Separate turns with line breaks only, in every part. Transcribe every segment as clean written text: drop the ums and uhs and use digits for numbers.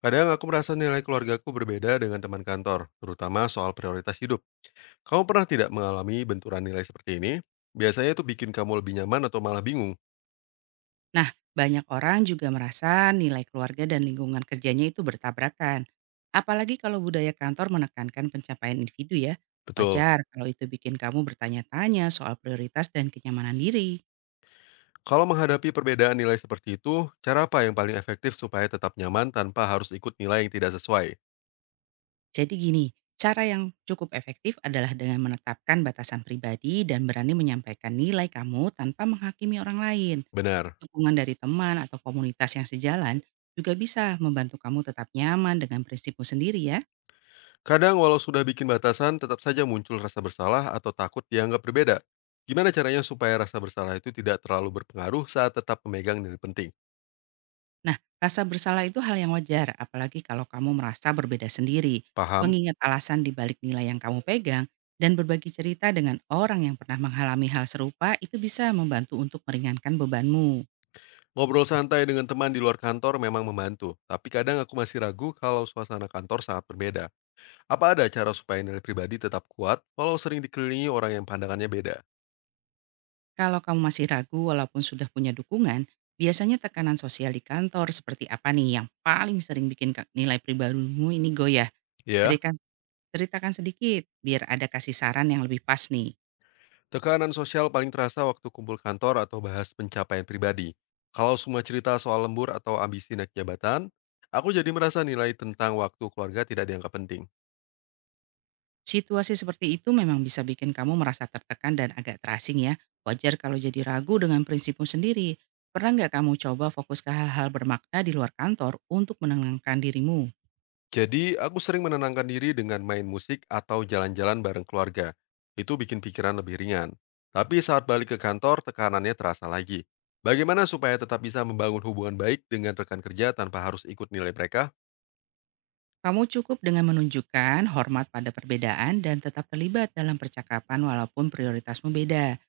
Kadang aku merasa nilai keluargaku berbeda dengan teman kantor, terutama soal prioritas hidup. Kamu pernah tidak mengalami benturan nilai seperti ini? Biasanya itu bikin kamu lebih nyaman atau malah bingung.
Nah, banyak orang juga merasa nilai keluarga dan lingkungan kerjanya itu bertabrakan. Apalagi kalau budaya kantor menekankan pencapaian individu ya.
Betul.
Wajar kalau itu bikin kamu bertanya-tanya soal prioritas dan kenyamanan diri.
Kalau menghadapi perbedaan nilai seperti itu, cara apa yang paling efektif supaya tetap nyaman tanpa harus ikut nilai yang tidak sesuai?
Jadi gini, cara yang cukup efektif adalah dengan menetapkan batasan pribadi dan berani menyampaikan nilai kamu tanpa menghakimi orang lain.
Benar.
Dukungan dari teman atau komunitas yang sejalan juga bisa membantu kamu tetap nyaman dengan prinsipmu sendiri ya.
Kadang walau sudah bikin batasan, tetap saja muncul rasa bersalah atau takut dianggap berbeda. Gimana caranya supaya rasa bersalah itu tidak terlalu berpengaruh saat tetap memegang nilai penting?
Nah, rasa bersalah itu hal yang wajar, apalagi kalau kamu merasa berbeda sendiri.
Paham?
Mengingat alasan di balik nilai yang kamu pegang dan berbagi cerita dengan orang yang pernah mengalami hal serupa itu bisa membantu untuk meringankan bebanmu.
Ngobrol santai dengan teman di luar kantor memang membantu, tapi kadang aku masih ragu kalau suasana kantor sangat berbeda. Apa ada cara supaya nilai pribadi tetap kuat walau sering dikelilingi orang yang pandangannya beda?
Kalau kamu masih ragu walaupun sudah punya dukungan, biasanya tekanan sosial di kantor seperti apa nih yang paling sering bikin nilai pribadimu ini goyah?
Ya,
Ceritakan, ceritakan, sedikit biar ada kasih saran yang lebih pas nih.
tekanan sosial paling terasa waktu kumpul kantor atau bahas pencapaian pribadi. Kalau semua cerita soal lembur atau ambisi naik jabatan, aku jadi merasa nilai tentang waktu keluarga tidak dianggap penting.
Situasi seperti itu memang bisa bikin kamu merasa tertekan dan agak terasing ya. Wajar kalau jadi ragu dengan prinsipmu sendiri. Pernah nggak kamu coba fokus ke hal-hal bermakna di luar kantor untuk menenangkan dirimu?
Jadi, aku sering menenangkan diri dengan main musik atau jalan-jalan bareng keluarga. Itu bikin pikiran lebih ringan. Tapi saat balik ke kantor, tekanannya terasa lagi. Bagaimana supaya tetap bisa membangun hubungan baik dengan rekan kerja tanpa harus ikut nilai mereka?
Kamu cukup dengan menunjukkan hormat pada perbedaan dan tetap terlibat dalam percakapan walaupun prioritasmu beda.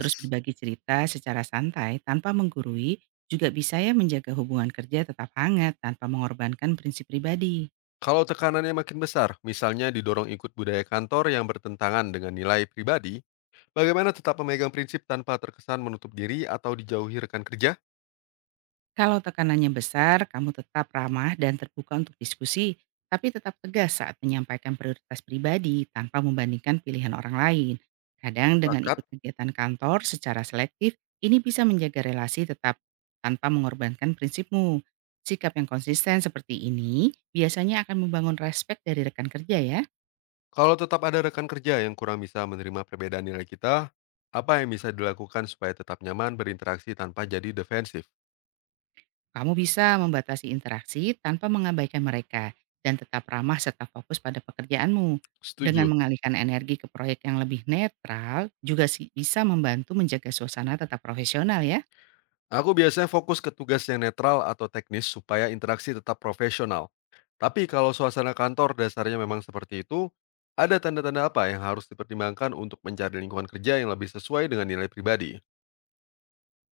Terus berbagi cerita secara santai tanpa menggurui juga bisa ya menjaga hubungan kerja tetap hangat tanpa mengorbankan prinsip pribadi.
Kalau tekanannya makin besar, misalnya didorong ikut budaya kantor yang bertentangan dengan nilai pribadi, bagaimana tetap memegang prinsip tanpa terkesan menutup diri atau dijauhi rekan kerja?
Kalau tekanannya besar, kamu tetap ramah dan terbuka untuk diskusi, tapi tetap tegas saat menyampaikan prioritas pribadi tanpa membandingkan pilihan orang lain. Kadang dengan
Pakat.
ikut kegiatan kantor secara selektif, ini bisa menjaga relasi tetap tanpa mengorbankan prinsipmu. Sikap yang konsisten seperti ini biasanya akan membangun respek dari rekan kerja ya.
Kalau tetap ada rekan kerja yang kurang bisa menerima perbedaan nilai kita, apa yang bisa dilakukan supaya tetap nyaman berinteraksi tanpa jadi defensif?
Kamu bisa membatasi interaksi tanpa mengabaikan mereka dan tetap ramah serta fokus pada pekerjaanmu.
Setuju.
Dengan mengalihkan energi ke proyek yang lebih netral juga si bisa membantu menjaga suasana tetap profesional ya.
Aku biasanya fokus ke tugas yang netral atau teknis supaya interaksi tetap profesional. Tapi kalau suasana kantor dasarnya memang seperti itu, ada tanda-tanda apa yang harus dipertimbangkan untuk mencari lingkungan kerja yang lebih sesuai dengan nilai pribadi?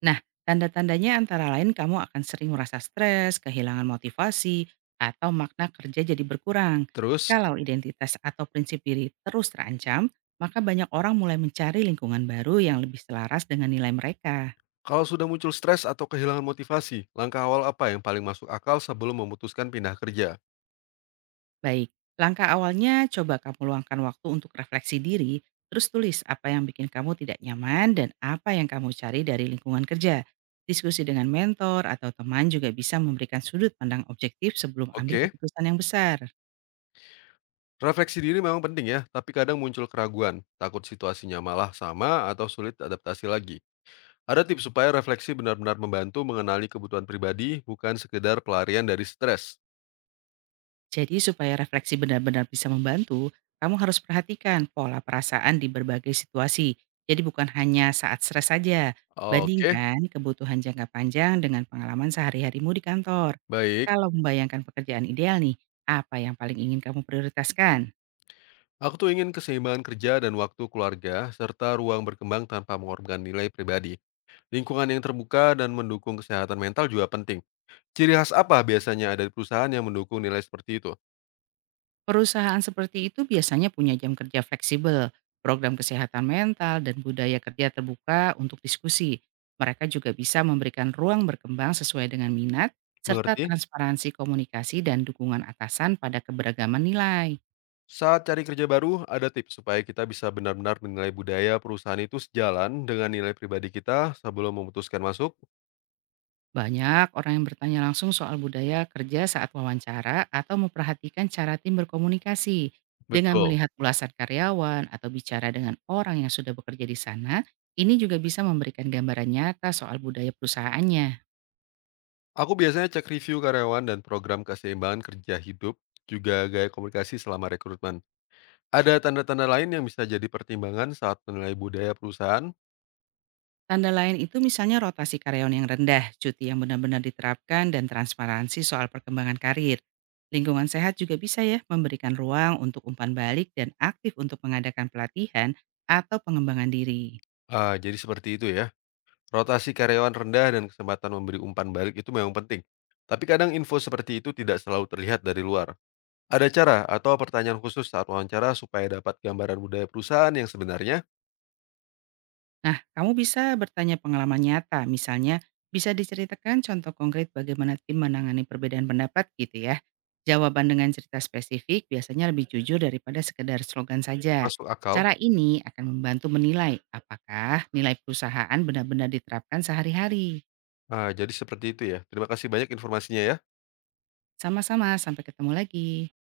Nah, tanda-tandanya antara lain kamu akan sering merasa stres, kehilangan motivasi, atau makna kerja jadi berkurang.
Terus,
Kalau identitas atau prinsip diri terus terancam, maka banyak orang mulai mencari lingkungan baru yang lebih selaras dengan nilai mereka.
kalau sudah muncul stres atau kehilangan motivasi, langkah awal apa yang paling masuk akal sebelum memutuskan pindah kerja?
Baik, langkah awalnya coba kamu luangkan waktu untuk refleksi diri, terus tulis apa yang bikin kamu tidak nyaman dan apa yang kamu cari dari lingkungan kerja. Diskusi dengan mentor atau teman juga bisa memberikan sudut pandang objektif sebelum ambil
Oke.
keputusan yang besar.
Refleksi diri memang penting ya, tapi kadang muncul keraguan, takut situasinya malah sama atau sulit adaptasi lagi. Ada tips supaya refleksi benar-benar membantu mengenali kebutuhan pribadi, bukan sekedar pelarian dari stres.
Jadi, supaya refleksi benar-benar bisa membantu, kamu harus perhatikan pola perasaan di berbagai situasi. Jadi, bukan hanya saat stres saja.
Oke,
Bandingkan kebutuhan jangka panjang dengan pengalaman sehari-harimu di kantor.
baik.
Kalau membayangkan pekerjaan ideal nih, apa yang paling ingin kamu prioritaskan?
Aku tuh ingin keseimbangan kerja dan waktu keluarga, serta ruang berkembang tanpa mengorbankan nilai pribadi. Lingkungan yang terbuka dan mendukung kesehatan mental juga penting. Ciri khas apa biasanya ada di perusahaan yang mendukung nilai seperti itu?
Perusahaan seperti itu biasanya punya jam kerja fleksibel, program kesehatan mental, dan budaya kerja terbuka untuk diskusi. Mereka juga bisa memberikan ruang berkembang sesuai dengan minat, serta
Mengerti?
transparansi komunikasi dan dukungan atasan pada keberagaman nilai.
Saat cari kerja baru, ada tips supaya kita bisa benar-benar menilai budaya perusahaan itu sejalan dengan nilai pribadi kita sebelum memutuskan masuk.
Banyak orang yang bertanya langsung soal budaya kerja saat wawancara atau memperhatikan cara tim berkomunikasi. Dengan
Betul.
melihat ulasan karyawan atau bicara dengan orang yang sudah bekerja di sana, ini juga bisa memberikan gambaran nyata soal budaya perusahaannya.
Aku biasanya cek review karyawan dan program keseimbangan kerja hidup, juga gaya komunikasi selama rekrutmen. Ada tanda-tanda lain yang bisa jadi pertimbangan saat menilai budaya perusahaan?
Tanda lain itu misalnya rotasi karyawan yang rendah, cuti yang benar-benar diterapkan, dan transparansi soal perkembangan karir. Lingkungan sehat juga bisa ya memberikan ruang untuk umpan balik dan aktif untuk mengadakan pelatihan atau pengembangan diri.
Ah, jadi seperti itu ya. Rotasi karyawan rendah dan kesempatan memberi umpan balik itu memang penting. Tapi kadang info seperti itu tidak selalu terlihat dari luar. Ada cara atau pertanyaan khusus saat wawancara supaya dapat gambaran budaya perusahaan yang sebenarnya
Nah, kamu bisa bertanya pengalaman nyata, misalnya, bisa diceritakan contoh konkret bagaimana tim menangani perbedaan pendapat gitu ya. Jawaban dengan cerita spesifik biasanya lebih jujur daripada sekedar slogan saja.
masuk akal?
Cara ini akan membantu menilai apakah nilai perusahaan benar-benar diterapkan sehari-hari.
Ah, jadi seperti itu ya. Terima kasih banyak informasinya ya.
Sama-sama, sampai ketemu lagi.